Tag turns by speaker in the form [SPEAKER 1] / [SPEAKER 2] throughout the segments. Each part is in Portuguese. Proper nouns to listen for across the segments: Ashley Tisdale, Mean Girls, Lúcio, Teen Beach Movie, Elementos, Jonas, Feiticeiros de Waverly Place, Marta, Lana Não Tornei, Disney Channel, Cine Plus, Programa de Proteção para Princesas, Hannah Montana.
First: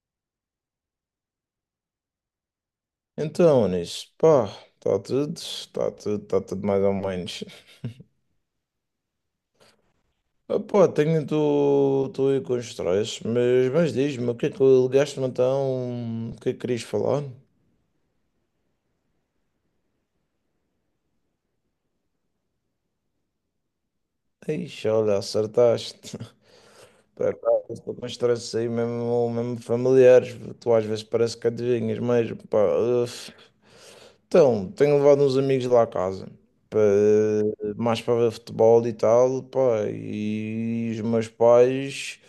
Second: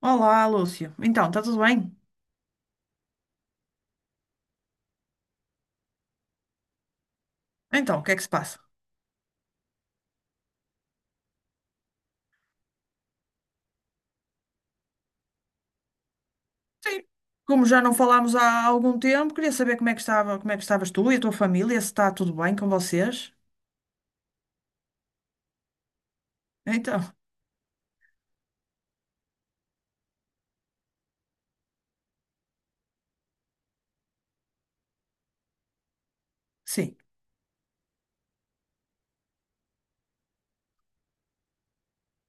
[SPEAKER 1] Olá, Lúcio. Então, está tudo bem?
[SPEAKER 2] Então, Anis, pá, está tudo mais ou menos.
[SPEAKER 1] Então, o que é que se passa?
[SPEAKER 2] Ah, pá, estou aí com estresse, mas diz-me, o que é que ligaste-me então? O que é que querias
[SPEAKER 1] Sim.
[SPEAKER 2] falar?
[SPEAKER 1] Como já não falámos há algum tempo, queria saber como é que estava, como é que estavas tu e a tua família, se está tudo bem com vocês.
[SPEAKER 2] Ixi, olha, acertaste.
[SPEAKER 1] Então,
[SPEAKER 2] Por acaso, estou com estresse aí, mesmo, mesmo familiares, tu às vezes parece que adivinhas mesmo, pá. Uf. Então, tenho levado uns amigos lá a casa. Pá,
[SPEAKER 1] sim,
[SPEAKER 2] mais para ver futebol e tal, pá, e os meus pais.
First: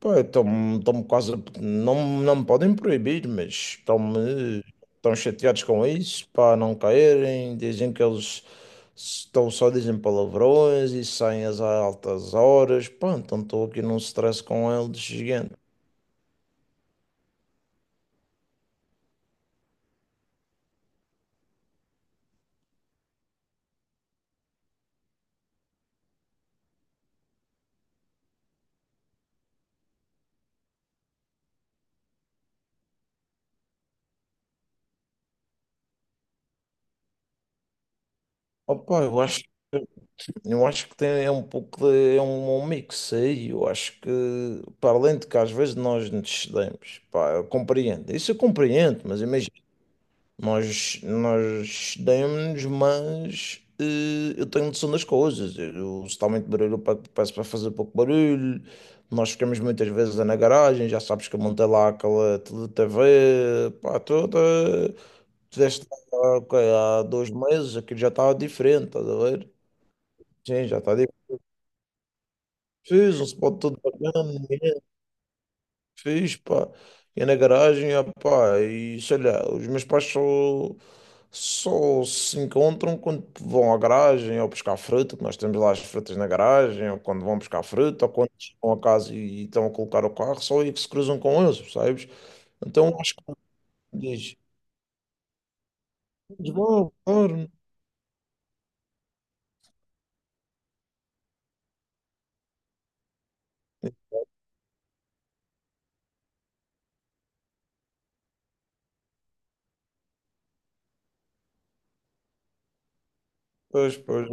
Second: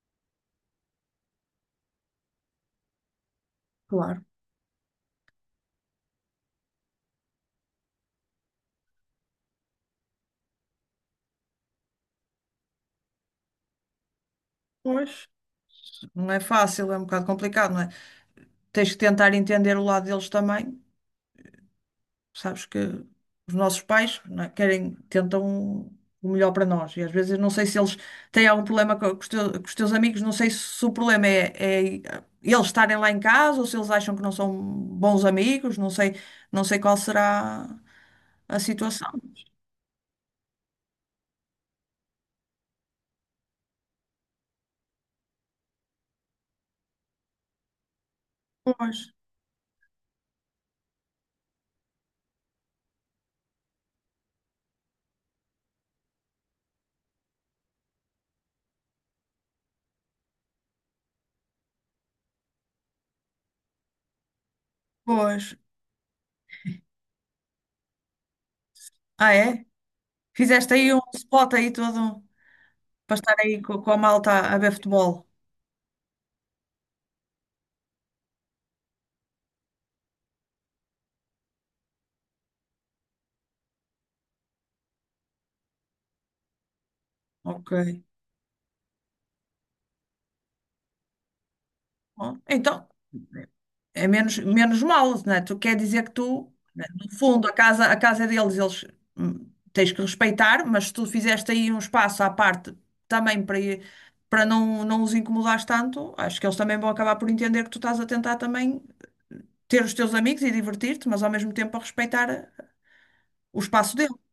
[SPEAKER 2] Pô, estão-me quase. Não, não me podem proibir, mas
[SPEAKER 1] claro.
[SPEAKER 2] estão-me. Estão chateados com isso, para não caírem. Dizem que eles estão só dizem palavrões e saem às altas horas. Pá, então estou aqui num stress com eles
[SPEAKER 1] Pois.
[SPEAKER 2] gigante.
[SPEAKER 1] Não é fácil, é um bocado complicado, não é? Tens que tentar entender o lado deles também. Sabes que os nossos pais, não é, querem, tentam o melhor para nós. E às vezes não sei se eles têm algum problema com com os teus amigos, não sei se o problema é eles estarem lá em casa ou se eles acham que não são bons amigos, não sei, não sei qual será a
[SPEAKER 2] Opa,
[SPEAKER 1] situação.
[SPEAKER 2] eu acho que tem, é um pouco de, é um mix aí. Eu acho que, para além de que às vezes nós nos cedemos, pá, eu compreendo. Isso eu
[SPEAKER 1] Pois,
[SPEAKER 2] compreendo, mas imagina. Nós demos, mas eu tenho noção das coisas. Eu, se está muito barulho, eu peço para fazer pouco barulho. Nós ficamos muitas vezes na garagem, já sabes que eu montei lá aquela TV, pá, toda.
[SPEAKER 1] pois.
[SPEAKER 2] Tiveste lá, ok, há 2 meses, aquilo já estava diferente, estás a
[SPEAKER 1] Ah,
[SPEAKER 2] ver?
[SPEAKER 1] é?
[SPEAKER 2] Sim,
[SPEAKER 1] Fizeste
[SPEAKER 2] já
[SPEAKER 1] aí
[SPEAKER 2] está
[SPEAKER 1] um
[SPEAKER 2] diferente.
[SPEAKER 1] spot aí todo para
[SPEAKER 2] Fiz um
[SPEAKER 1] estar
[SPEAKER 2] spot
[SPEAKER 1] aí
[SPEAKER 2] todo
[SPEAKER 1] com a malta
[SPEAKER 2] bacana.
[SPEAKER 1] a ver futebol.
[SPEAKER 2] Fiz, pá. Ia na garagem, ah, pá, e sei lá, os meus pais só se encontram quando vão à garagem ou buscar fruta, que nós temos lá as frutas na garagem, ou quando vão buscar
[SPEAKER 1] Ok.
[SPEAKER 2] fruta, ou quando chegam a casa e estão a colocar o carro, só aí que se cruzam com eles, percebes?
[SPEAKER 1] Bom, então.
[SPEAKER 2] Então acho que
[SPEAKER 1] É
[SPEAKER 2] diz,
[SPEAKER 1] menos, menos mal, não é? Tu quer dizer que
[SPEAKER 2] "Mas
[SPEAKER 1] tu, né,
[SPEAKER 2] vão,
[SPEAKER 1] no fundo,
[SPEAKER 2] claro.
[SPEAKER 1] a casa é deles, eles hum, tens que respeitar, mas se tu fizeste aí um espaço à parte também para não, não os incomodares tanto, acho que eles também vão acabar por entender que tu estás a tentar também ter os teus amigos e divertir-te, mas ao mesmo tempo a respeitar o espaço
[SPEAKER 2] Pois, pois,
[SPEAKER 1] deles.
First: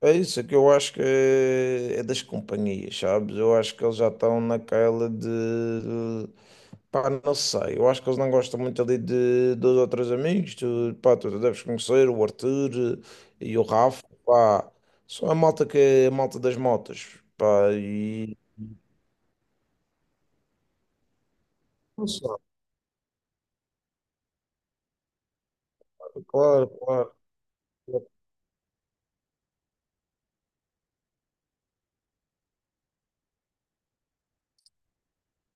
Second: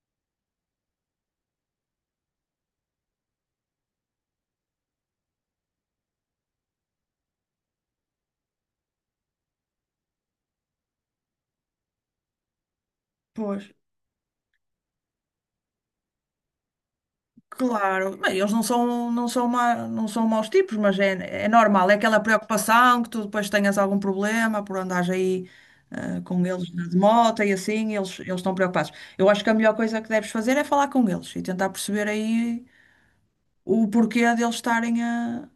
[SPEAKER 2] é isso, é que eu acho que é das companhias, sabes? Eu acho que eles já estão naquela de. Pá, não sei. Eu acho que eles não gostam muito ali de dois ou três amigos. Tu, pá, tu deves conhecer o Arthur e
[SPEAKER 1] Pois.
[SPEAKER 2] o Rafa. Pá, só a malta que é a malta das motas. Pá,
[SPEAKER 1] Claro, bem,
[SPEAKER 2] e.
[SPEAKER 1] eles não são maus tipos, mas é, é normal, é
[SPEAKER 2] Não
[SPEAKER 1] aquela
[SPEAKER 2] sei,
[SPEAKER 1] preocupação que tu depois tenhas algum problema por andares aí
[SPEAKER 2] claro,
[SPEAKER 1] com eles
[SPEAKER 2] claro,
[SPEAKER 1] de
[SPEAKER 2] claro.
[SPEAKER 1] moto e assim, eles estão preocupados. Eu acho que a melhor coisa que deves fazer é falar com eles e tentar perceber aí o porquê deles estarem a,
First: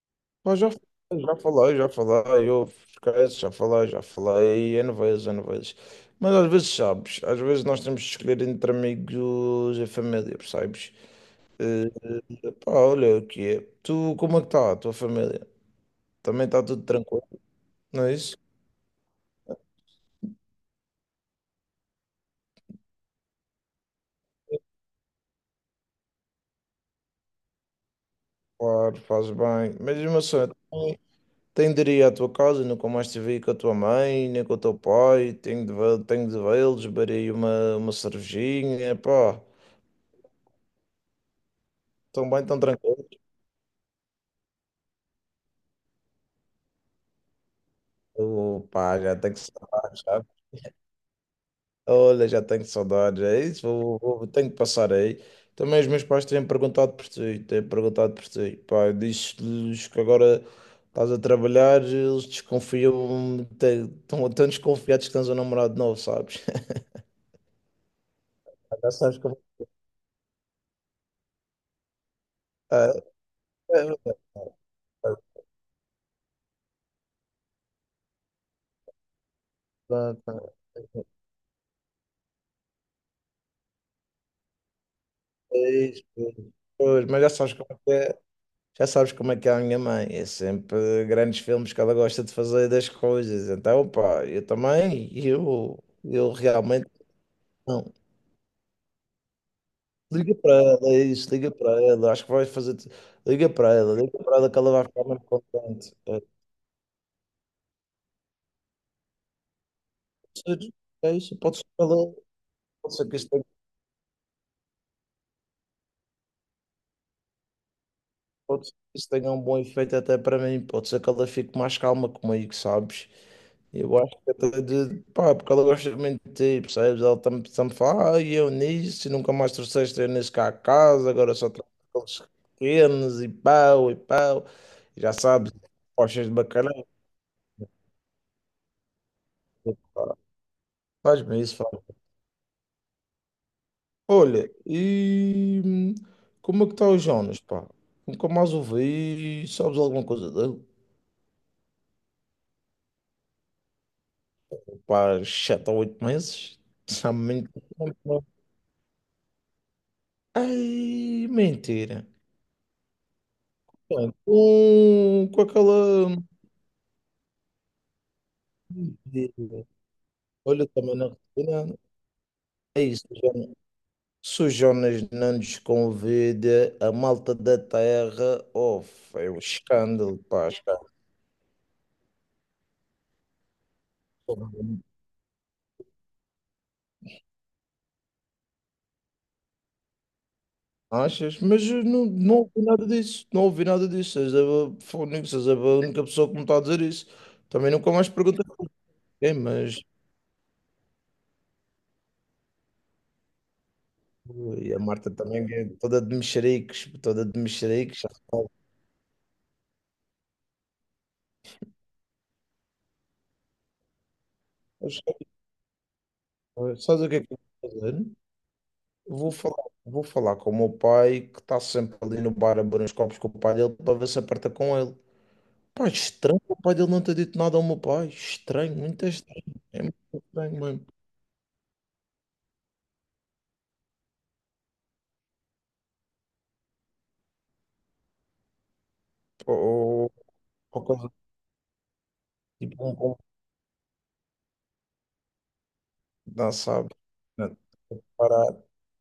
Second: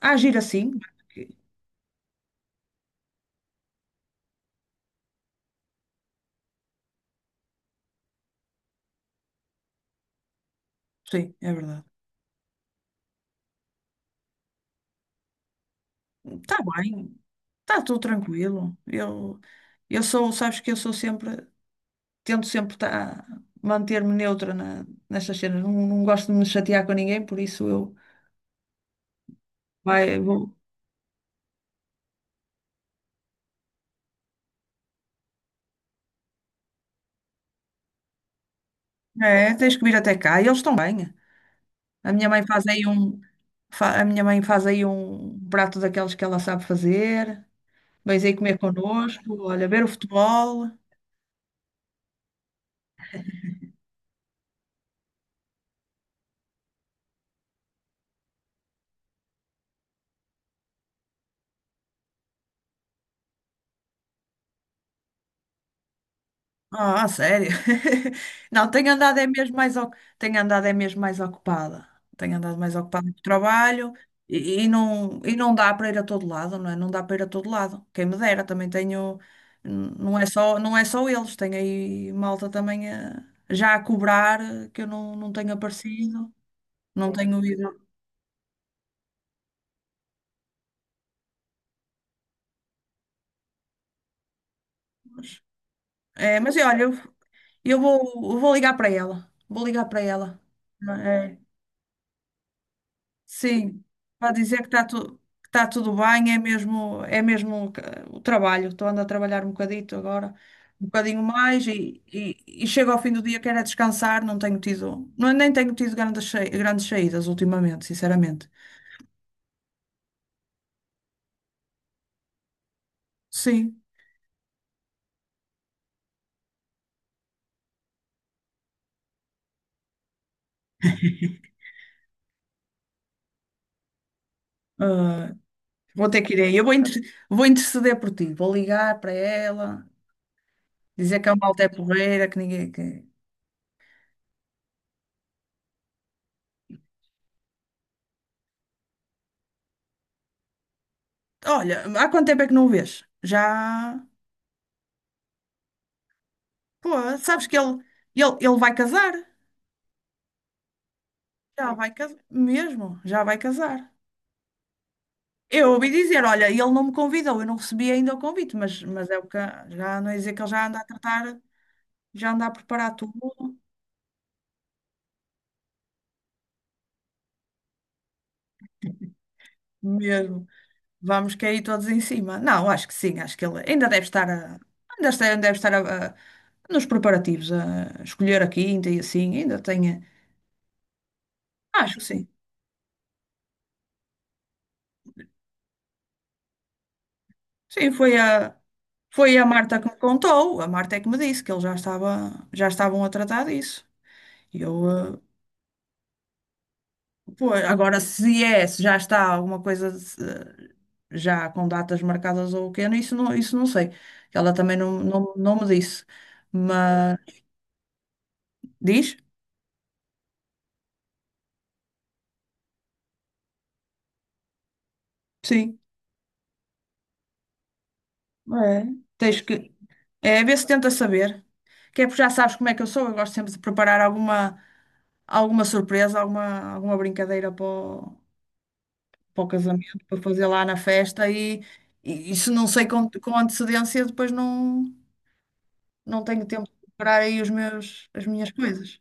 [SPEAKER 1] a agir
[SPEAKER 2] Mas já,
[SPEAKER 1] assim.
[SPEAKER 2] já falei, já falei, eu esqueço, já falei, N vezes, N vezes. Mas às vezes sabes, às vezes nós temos de escolher entre amigos e família, percebes?
[SPEAKER 1] Sim, é verdade.
[SPEAKER 2] Eh, pá, olha o que é. Tu, como é que está a tua família? Também
[SPEAKER 1] Está
[SPEAKER 2] está tudo
[SPEAKER 1] bem,
[SPEAKER 2] tranquilo,
[SPEAKER 1] está tudo
[SPEAKER 2] não é isso?
[SPEAKER 1] tranquilo. Eu sou, sabes que eu sou sempre. Tento sempre tá, manter-me neutra nestas cenas. Não, não gosto de me chatear com ninguém, por isso eu
[SPEAKER 2] Claro, faz bem. Mas
[SPEAKER 1] vai,
[SPEAKER 2] uma
[SPEAKER 1] vou.
[SPEAKER 2] cena, também tenho de ir à tua casa, nunca mais te vi com a tua mãe, nem com o teu pai, tenho de, tenho de vê-los, beberei uma cervejinha, pá,
[SPEAKER 1] É, tens que vir até cá. E eles estão bem. A minha
[SPEAKER 2] tão
[SPEAKER 1] mãe
[SPEAKER 2] bem, tão
[SPEAKER 1] faz aí
[SPEAKER 2] tranquilo.
[SPEAKER 1] um, a minha mãe faz aí um prato daqueles que ela sabe fazer. Vens aí comer
[SPEAKER 2] Opa, já tenho que
[SPEAKER 1] connosco, olha, ver o
[SPEAKER 2] saudades, sabe?
[SPEAKER 1] futebol.
[SPEAKER 2] Olha, já tenho saudades, é isso, tenho que passar aí. Também os meus pais têm perguntado por ti, têm perguntado por ti. Pá, diz-lhes que agora estás a trabalhar, eles desconfiam, estão tão desconfiados que tens um namorado novo, sabes?
[SPEAKER 1] Ah, a sério? Não,
[SPEAKER 2] Já sabes como
[SPEAKER 1] tenho andado é mesmo mais ocupada. Tenho andado mais
[SPEAKER 2] é.
[SPEAKER 1] ocupada com o
[SPEAKER 2] É,
[SPEAKER 1] trabalho
[SPEAKER 2] é,
[SPEAKER 1] e,
[SPEAKER 2] é,
[SPEAKER 1] e não dá para ir a todo lado, não é? Não dá para ir a todo lado. Quem me dera, também tenho, não é
[SPEAKER 2] é,
[SPEAKER 1] só, não é só eles, tenho aí malta também a já a cobrar que eu não, não tenho
[SPEAKER 2] é, é, é,
[SPEAKER 1] aparecido,
[SPEAKER 2] é, é, é, é,
[SPEAKER 1] não
[SPEAKER 2] mas já
[SPEAKER 1] tenho
[SPEAKER 2] sabes como
[SPEAKER 1] ido.
[SPEAKER 2] é. Já sabes como é que é a minha mãe, é sempre grandes filmes que ela gosta de fazer das coisas. Então, pá, eu também, eu
[SPEAKER 1] É, mas olha,
[SPEAKER 2] realmente
[SPEAKER 1] eu, eu
[SPEAKER 2] não.
[SPEAKER 1] vou, eu vou ligar para ela. Vou ligar para
[SPEAKER 2] Liga
[SPEAKER 1] ela.
[SPEAKER 2] para ela, é isso, liga para ela, acho que vai fazer.
[SPEAKER 1] Sim,
[SPEAKER 2] Liga
[SPEAKER 1] para
[SPEAKER 2] para ela que
[SPEAKER 1] dizer
[SPEAKER 2] ela vai ficar muito
[SPEAKER 1] que tá tudo
[SPEAKER 2] contente. É,
[SPEAKER 1] bem, é mesmo o trabalho. Estou andando a trabalhar um bocadito agora,
[SPEAKER 2] pode ser,
[SPEAKER 1] um
[SPEAKER 2] é
[SPEAKER 1] bocadinho
[SPEAKER 2] isso, pode ser
[SPEAKER 1] mais,
[SPEAKER 2] que ela,
[SPEAKER 1] e chego
[SPEAKER 2] pode
[SPEAKER 1] ao
[SPEAKER 2] ser
[SPEAKER 1] fim
[SPEAKER 2] que
[SPEAKER 1] do
[SPEAKER 2] isso
[SPEAKER 1] dia,
[SPEAKER 2] tenha,
[SPEAKER 1] quero é descansar, não tenho tido, não, nem tenho tido grandes saídas ultimamente, sinceramente.
[SPEAKER 2] pode ser que isso tenha um bom efeito até para mim, pode ser que ela fique mais calma comigo, sabes?
[SPEAKER 1] Sim,
[SPEAKER 2] Eu acho que até de, pá, porque ela gosta muito de ti, percebes? Ela sempre fala, ah, e eu nisso, e nunca mais trouxeste eu nisso cá a casa, agora só trago aqueles pequenos, e pau, e pau, e já
[SPEAKER 1] ah,
[SPEAKER 2] sabes,
[SPEAKER 1] vou ter
[SPEAKER 2] postas de
[SPEAKER 1] que ir aí.
[SPEAKER 2] bacalhau,
[SPEAKER 1] Vou interceder por ti, vou ligar para ela,
[SPEAKER 2] pá,
[SPEAKER 1] dizer que a
[SPEAKER 2] faz-me isso,
[SPEAKER 1] malta
[SPEAKER 2] faz
[SPEAKER 1] é porreira, que ninguém. Que...
[SPEAKER 2] olha, e como é que está o Jonas, pá? Nunca mais ouvi, sabes alguma coisa dele?
[SPEAKER 1] Olha, há quanto tempo é que não o vês? Já.
[SPEAKER 2] Pá, 7 ou 8 meses,
[SPEAKER 1] Pô,
[SPEAKER 2] sabe
[SPEAKER 1] sabes
[SPEAKER 2] muito
[SPEAKER 1] que
[SPEAKER 2] tempo.
[SPEAKER 1] ele vai casar?
[SPEAKER 2] Ai,
[SPEAKER 1] Já vai
[SPEAKER 2] mentira.
[SPEAKER 1] casar, mesmo, já vai casar.
[SPEAKER 2] Bem, com
[SPEAKER 1] Eu ouvi
[SPEAKER 2] aquela.
[SPEAKER 1] dizer, olha, ele não me convidou, eu não recebi ainda o convite, mas é o que
[SPEAKER 2] Digo,
[SPEAKER 1] já não é dizer que ele
[SPEAKER 2] olha,
[SPEAKER 1] já anda a
[SPEAKER 2] também na
[SPEAKER 1] tratar,
[SPEAKER 2] Argentina
[SPEAKER 1] já anda a
[SPEAKER 2] é
[SPEAKER 1] preparar
[SPEAKER 2] isso.
[SPEAKER 1] tudo
[SPEAKER 2] Jonas. Se não nos convida, a malta da terra, oh, é um escândalo,
[SPEAKER 1] mesmo.
[SPEAKER 2] pá, escândalo.
[SPEAKER 1] Vamos cair todos em cima. Não, acho que sim, acho que ele ainda deve estar a, ainda está- ainda deve estar a- nos preparativos, a escolher a quinta e assim, ainda tem.
[SPEAKER 2] Achas? Mas eu
[SPEAKER 1] Acho que
[SPEAKER 2] não,
[SPEAKER 1] sim.
[SPEAKER 2] não ouvi nada disso, não ouvi nada disso. Foi és a única pessoa que me está a dizer isso. Também
[SPEAKER 1] Sim,
[SPEAKER 2] nunca mais perguntei por quê,
[SPEAKER 1] foi a
[SPEAKER 2] mas
[SPEAKER 1] Marta que me contou, a Marta é que me disse que já estavam a tratar disso. E
[SPEAKER 2] e
[SPEAKER 1] eu,
[SPEAKER 2] a Marta também é toda de mexericos, toda de
[SPEAKER 1] pois agora,
[SPEAKER 2] mexericos. Já
[SPEAKER 1] se
[SPEAKER 2] sabe.
[SPEAKER 1] é, se já está alguma coisa já com datas marcadas ou o quê, isso não sei. Ela também
[SPEAKER 2] Mas,
[SPEAKER 1] não me disse.
[SPEAKER 2] Sabes o que
[SPEAKER 1] Mas
[SPEAKER 2] é que eu vou fazer?
[SPEAKER 1] diz?
[SPEAKER 2] Vou falar com o meu pai, que está sempre ali no bar a beber uns copos com o pai dele, para ver se aperta com ele.
[SPEAKER 1] Sim.
[SPEAKER 2] Pá, estranho, o pai dele não ter dito nada ao meu pai. Estranho,
[SPEAKER 1] É.
[SPEAKER 2] muito
[SPEAKER 1] Tens
[SPEAKER 2] estranho.
[SPEAKER 1] que.
[SPEAKER 2] É muito
[SPEAKER 1] É, ver
[SPEAKER 2] estranho
[SPEAKER 1] se
[SPEAKER 2] mesmo.
[SPEAKER 1] tenta saber. Que é porque já sabes como é que eu sou. Eu gosto sempre de preparar alguma surpresa, alguma brincadeira para o, para o casamento,
[SPEAKER 2] Ou,
[SPEAKER 1] para fazer lá na
[SPEAKER 2] ou coisa
[SPEAKER 1] festa. E se não
[SPEAKER 2] tipo,
[SPEAKER 1] sei
[SPEAKER 2] um bom,
[SPEAKER 1] com antecedência, depois não, não tenho
[SPEAKER 2] não
[SPEAKER 1] tempo de
[SPEAKER 2] sabe.
[SPEAKER 1] preparar aí os
[SPEAKER 2] Não,
[SPEAKER 1] meus, as minhas
[SPEAKER 2] parado.
[SPEAKER 1] coisas.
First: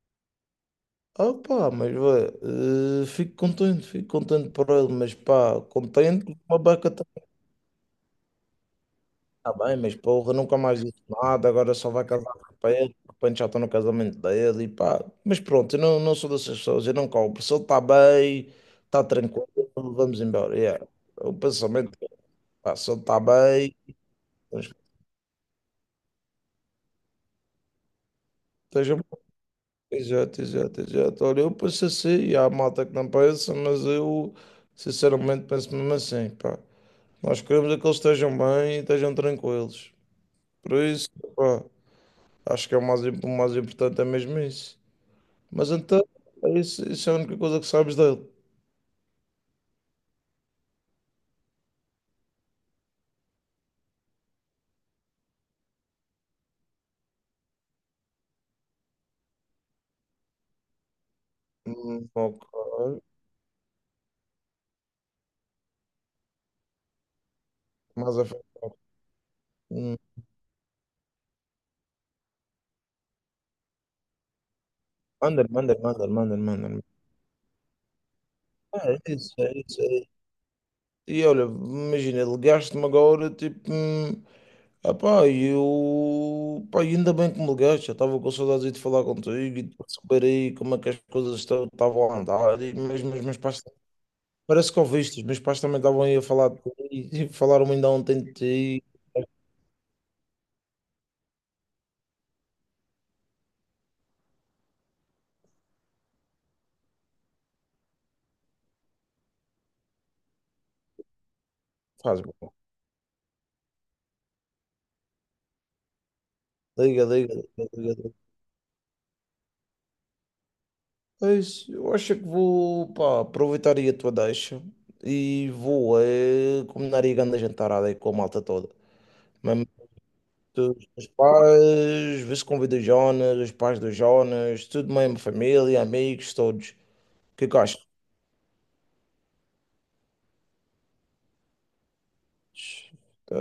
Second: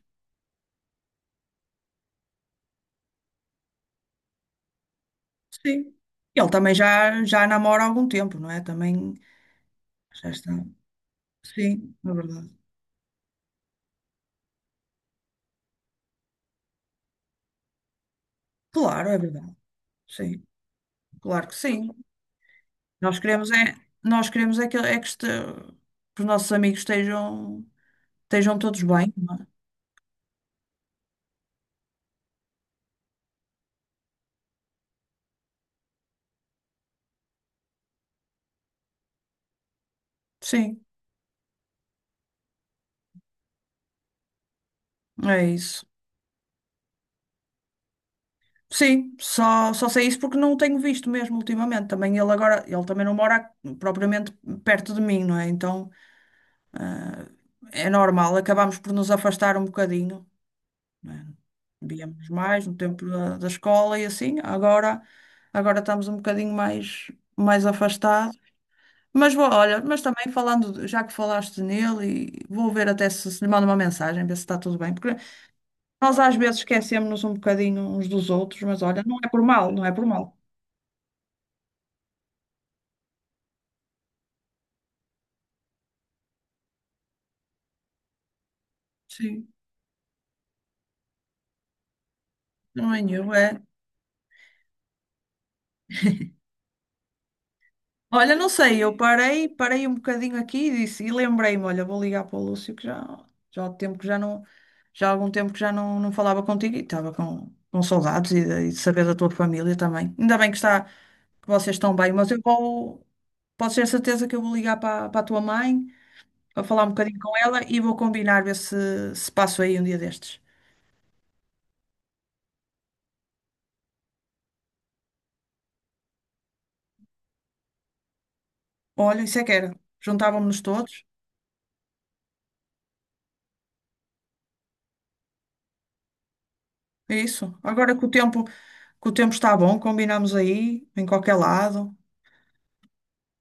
[SPEAKER 2] Ah, pá, mas vê, fico contente por ele, mas pá,
[SPEAKER 1] Sim.
[SPEAKER 2] contente com
[SPEAKER 1] Ele
[SPEAKER 2] uma
[SPEAKER 1] também
[SPEAKER 2] beca.
[SPEAKER 1] já, já namora há algum tempo, não é? Também
[SPEAKER 2] Tá bem, mas
[SPEAKER 1] já
[SPEAKER 2] porra,
[SPEAKER 1] está.
[SPEAKER 2] nunca mais disse nada, agora só
[SPEAKER 1] Sim,
[SPEAKER 2] vai
[SPEAKER 1] é
[SPEAKER 2] casar
[SPEAKER 1] verdade.
[SPEAKER 2] de repente já estou no casamento dele e pá. Mas pronto, eu não, não sou dessas pessoas, eu não cobro. Se ele está bem, está
[SPEAKER 1] Claro, é
[SPEAKER 2] tranquilo,
[SPEAKER 1] verdade.
[SPEAKER 2] vamos
[SPEAKER 1] Sim,
[SPEAKER 2] embora. Yeah. O
[SPEAKER 1] claro que sim.
[SPEAKER 2] pensamento, é, pá, se ele
[SPEAKER 1] Nós
[SPEAKER 2] está
[SPEAKER 1] queremos é,
[SPEAKER 2] bem,
[SPEAKER 1] nós queremos
[SPEAKER 2] vamos-
[SPEAKER 1] é que, este- que os nossos amigos estejam, estejam todos
[SPEAKER 2] esteja bom.
[SPEAKER 1] bem, não é?
[SPEAKER 2] Exato, exato, exato. Olha, eu penso assim, e há malta que não pensa, mas eu sinceramente penso mesmo assim, pá. Nós queremos é que eles estejam bem e estejam tranquilos. Por
[SPEAKER 1] Sim,
[SPEAKER 2] isso, pá, acho que é o mais, o mais importante é mesmo isso.
[SPEAKER 1] é
[SPEAKER 2] Mas
[SPEAKER 1] isso.
[SPEAKER 2] então, é isso, isso é a única coisa que sabes dele.
[SPEAKER 1] Sim, só, só sei isso porque não o tenho visto mesmo ultimamente. Também ele agora, ele também não mora propriamente perto de mim, não é? Então eh, é normal, acabamos por nos afastar um bocadinho. Né? Víamos
[SPEAKER 2] Ok.
[SPEAKER 1] mais no tempo da, da escola e assim. Agora, agora estamos um bocadinho mais, mais
[SPEAKER 2] Mas a
[SPEAKER 1] afastados.
[SPEAKER 2] frente. Ok.
[SPEAKER 1] Mas vou, olha,
[SPEAKER 2] hum,
[SPEAKER 1] mas também falando, já que falaste nele, e vou ver até se, se lhe mando uma mensagem, ver se está tudo bem. Porque
[SPEAKER 2] manda-lhe, manda-lhe, manda-lhe,
[SPEAKER 1] nós às
[SPEAKER 2] manda-lhe,
[SPEAKER 1] vezes
[SPEAKER 2] manda-lhe.
[SPEAKER 1] esquecemos-nos um bocadinho uns dos outros, mas olha,
[SPEAKER 2] É
[SPEAKER 1] não é
[SPEAKER 2] isso,
[SPEAKER 1] por
[SPEAKER 2] é
[SPEAKER 1] mal,
[SPEAKER 2] isso,
[SPEAKER 1] não
[SPEAKER 2] é
[SPEAKER 1] é por
[SPEAKER 2] isso.
[SPEAKER 1] mal.
[SPEAKER 2] E olha, imagina, ligaste-me agora, tipo, ah pá, e eu, pá, e ainda bem que me ligaste, eu estava com saudades de falar contigo
[SPEAKER 1] Sim,
[SPEAKER 2] e de saber aí como é que as coisas estavam a andar, e
[SPEAKER 1] não é
[SPEAKER 2] mesmo os
[SPEAKER 1] nenhum,
[SPEAKER 2] meus
[SPEAKER 1] é.
[SPEAKER 2] pais, parece que ouviste, os meus pais também estavam aí a falar de ti, e falaram ainda ontem de
[SPEAKER 1] Olha, não sei,
[SPEAKER 2] ti,
[SPEAKER 1] eu parei, parei um bocadinho aqui e disse, e lembrei-me, olha, vou ligar para o Lúcio que já, já há tempo que já não, já há algum tempo que já não, não falava contigo e estava com saudades e de saber da tua família também. Ainda bem que está, que vocês estão bem,
[SPEAKER 2] faz,
[SPEAKER 1] mas eu
[SPEAKER 2] bom.
[SPEAKER 1] vou, posso ter certeza que eu vou ligar para, para a tua mãe, a falar um
[SPEAKER 2] Liga,
[SPEAKER 1] bocadinho
[SPEAKER 2] liga,
[SPEAKER 1] com ela
[SPEAKER 2] liga,
[SPEAKER 1] e vou
[SPEAKER 2] liga.
[SPEAKER 1] combinar ver se, se passo aí um dia destes.
[SPEAKER 2] É isso. Eu acho que vou, pá, aproveitar aí a tua deixa e vou é, combinar aí a grande jantarada aí com a malta toda.
[SPEAKER 1] Olha, isso é que
[SPEAKER 2] Mesmo
[SPEAKER 1] era.
[SPEAKER 2] os
[SPEAKER 1] Juntávamos-nos todos.
[SPEAKER 2] teus pais, vê se convida o Jonas, os pais do Jonas, tudo mesmo, família, amigos, todos.
[SPEAKER 1] É
[SPEAKER 2] O que é que
[SPEAKER 1] isso.
[SPEAKER 2] achas?
[SPEAKER 1] Agora que o tempo está bom, combinamos aí, em qualquer lado.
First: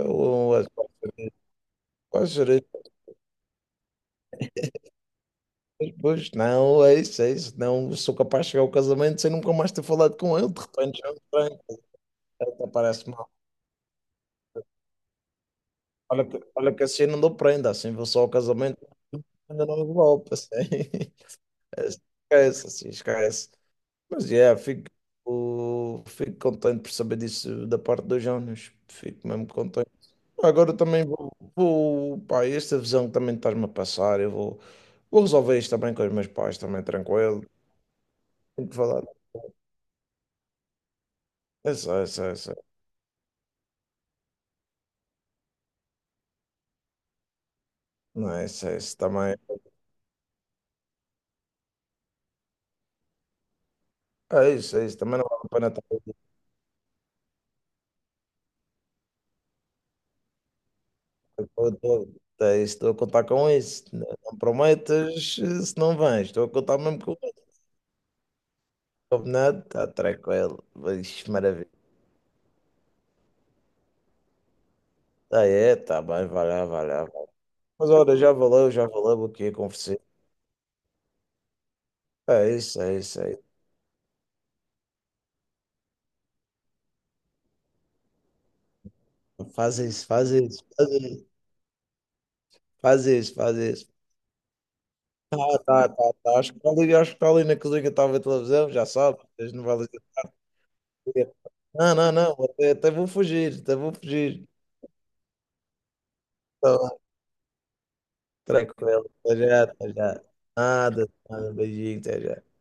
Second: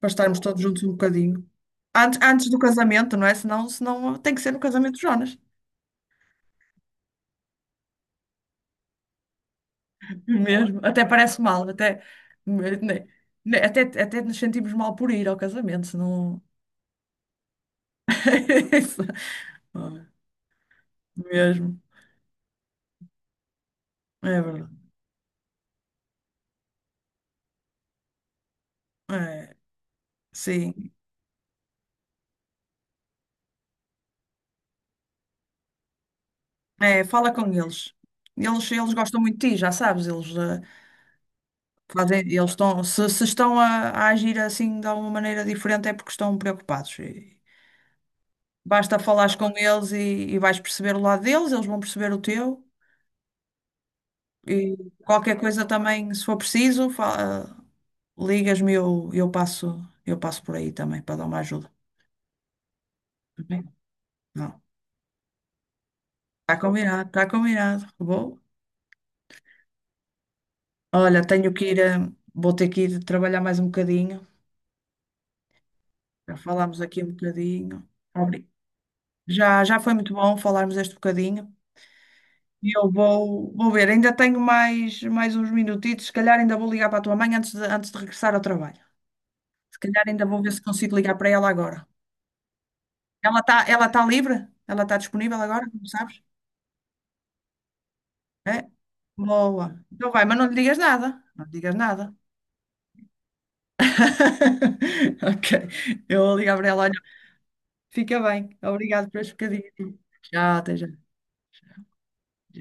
[SPEAKER 1] Para estarmos todos
[SPEAKER 2] é,
[SPEAKER 1] juntos um bocadinho. Antes,
[SPEAKER 2] vai ser
[SPEAKER 1] antes do
[SPEAKER 2] isso.
[SPEAKER 1] casamento, não é? Senão, senão tem que ser no casamento de Jonas.
[SPEAKER 2] Pois, não, é isso, é isso. Não sou capaz de chegar ao casamento sem nunca mais ter falado com ele. De
[SPEAKER 1] Mesmo.
[SPEAKER 2] repente,
[SPEAKER 1] Até
[SPEAKER 2] já me
[SPEAKER 1] parece
[SPEAKER 2] prende.
[SPEAKER 1] mal, até,
[SPEAKER 2] Até
[SPEAKER 1] ne-
[SPEAKER 2] parece mal.
[SPEAKER 1] até, até nos sentimos mal por ir ao casamento, senão.
[SPEAKER 2] Olha que assim não dou prenda, assim vou só ao casamento,
[SPEAKER 1] Isso.
[SPEAKER 2] ainda não me golpe, assim.
[SPEAKER 1] Mesmo.
[SPEAKER 2] Esquece, assim, esquece. Mas
[SPEAKER 1] É
[SPEAKER 2] yeah,
[SPEAKER 1] verdade.
[SPEAKER 2] fico, fico contente por saber disso da parte do Jonas. Fico mesmo
[SPEAKER 1] É,
[SPEAKER 2] contente. Agora
[SPEAKER 1] sim.
[SPEAKER 2] também vou, vou, pá, esta visão que também estás-me a passar, eu vou resolver isto também com os meus pais, também
[SPEAKER 1] É, fala
[SPEAKER 2] tranquilo.
[SPEAKER 1] com eles.
[SPEAKER 2] Tenho
[SPEAKER 1] Eles,
[SPEAKER 2] que
[SPEAKER 1] eles
[SPEAKER 2] falar.
[SPEAKER 1] gostam muito de ti, já sabes. Eles,
[SPEAKER 2] É só, é
[SPEAKER 1] fazem,
[SPEAKER 2] só, é
[SPEAKER 1] eles
[SPEAKER 2] só.
[SPEAKER 1] estão, se estão a agir assim de alguma maneira diferente é porque estão preocupados. E-
[SPEAKER 2] Não, é isso
[SPEAKER 1] Basta falares
[SPEAKER 2] também.
[SPEAKER 1] com eles e vais perceber o lado deles, eles vão perceber o teu.
[SPEAKER 2] É
[SPEAKER 1] E
[SPEAKER 2] isso, é isso. Também não
[SPEAKER 1] qualquer
[SPEAKER 2] vale a
[SPEAKER 1] coisa
[SPEAKER 2] pena estar
[SPEAKER 1] também, se for preciso, ligas-me eu passo por aí também para dar uma
[SPEAKER 2] eu
[SPEAKER 1] ajuda.
[SPEAKER 2] estou é isso, estou a contar
[SPEAKER 1] Tá
[SPEAKER 2] com
[SPEAKER 1] bem?
[SPEAKER 2] isso. Não, não
[SPEAKER 1] Não.
[SPEAKER 2] prometas se não vens. Estou a
[SPEAKER 1] Está
[SPEAKER 2] contar mesmo
[SPEAKER 1] combinado,
[SPEAKER 2] com
[SPEAKER 1] está
[SPEAKER 2] isso.
[SPEAKER 1] combinado. Vou.
[SPEAKER 2] Combinado? Está tranquilo.
[SPEAKER 1] Olha,
[SPEAKER 2] Ixi,
[SPEAKER 1] tenho que
[SPEAKER 2] maravilha.
[SPEAKER 1] ir, vou ter que ir trabalhar mais um bocadinho.
[SPEAKER 2] Ah, é, tá bem,
[SPEAKER 1] Já
[SPEAKER 2] vai lá,
[SPEAKER 1] falámos
[SPEAKER 2] vai
[SPEAKER 1] aqui
[SPEAKER 2] lá.
[SPEAKER 1] um bocadinho.
[SPEAKER 2] Mas olha,
[SPEAKER 1] Obri-
[SPEAKER 2] já valeu o que ia
[SPEAKER 1] Já, já foi
[SPEAKER 2] conversar.
[SPEAKER 1] muito bom falarmos este bocadinho.
[SPEAKER 2] É
[SPEAKER 1] E
[SPEAKER 2] isso,
[SPEAKER 1] eu
[SPEAKER 2] é isso,
[SPEAKER 1] vou,
[SPEAKER 2] é isso.
[SPEAKER 1] vou ver, ainda tenho mais, mais uns minutitos, se calhar ainda vou ligar para a tua mãe antes de regressar ao trabalho. Se
[SPEAKER 2] Faz
[SPEAKER 1] calhar
[SPEAKER 2] isso,
[SPEAKER 1] ainda
[SPEAKER 2] faz
[SPEAKER 1] vou ver se
[SPEAKER 2] isso, faz
[SPEAKER 1] consigo ligar
[SPEAKER 2] isso,
[SPEAKER 1] para ela agora.
[SPEAKER 2] faz isso,
[SPEAKER 1] Ela
[SPEAKER 2] faz
[SPEAKER 1] está,
[SPEAKER 2] isso.
[SPEAKER 1] ela tá livre? Ela está disponível
[SPEAKER 2] Tá,
[SPEAKER 1] agora? Não
[SPEAKER 2] tá, tá,
[SPEAKER 1] sabes?
[SPEAKER 2] tá. Acho que está ali, acho que tá ali na cozinha, estava a ver
[SPEAKER 1] É?
[SPEAKER 2] televisão, já sabe, as
[SPEAKER 1] Boa.
[SPEAKER 2] novelas da
[SPEAKER 1] Então vai, mas não lhe digas nada.
[SPEAKER 2] TV.
[SPEAKER 1] Não lhe digas
[SPEAKER 2] Não, não,
[SPEAKER 1] nada.
[SPEAKER 2] não, até, até vou fugir, até vou fugir.
[SPEAKER 1] Ok. Eu vou ligar para ela. Olha,
[SPEAKER 2] Então,
[SPEAKER 1] fica bem. Obrigado
[SPEAKER 2] tranquilo,
[SPEAKER 1] pelas
[SPEAKER 2] até já,
[SPEAKER 1] bocadinhas.
[SPEAKER 2] até já.
[SPEAKER 1] Tchau, até já.
[SPEAKER 2] Nada, nada, beijinho, até já.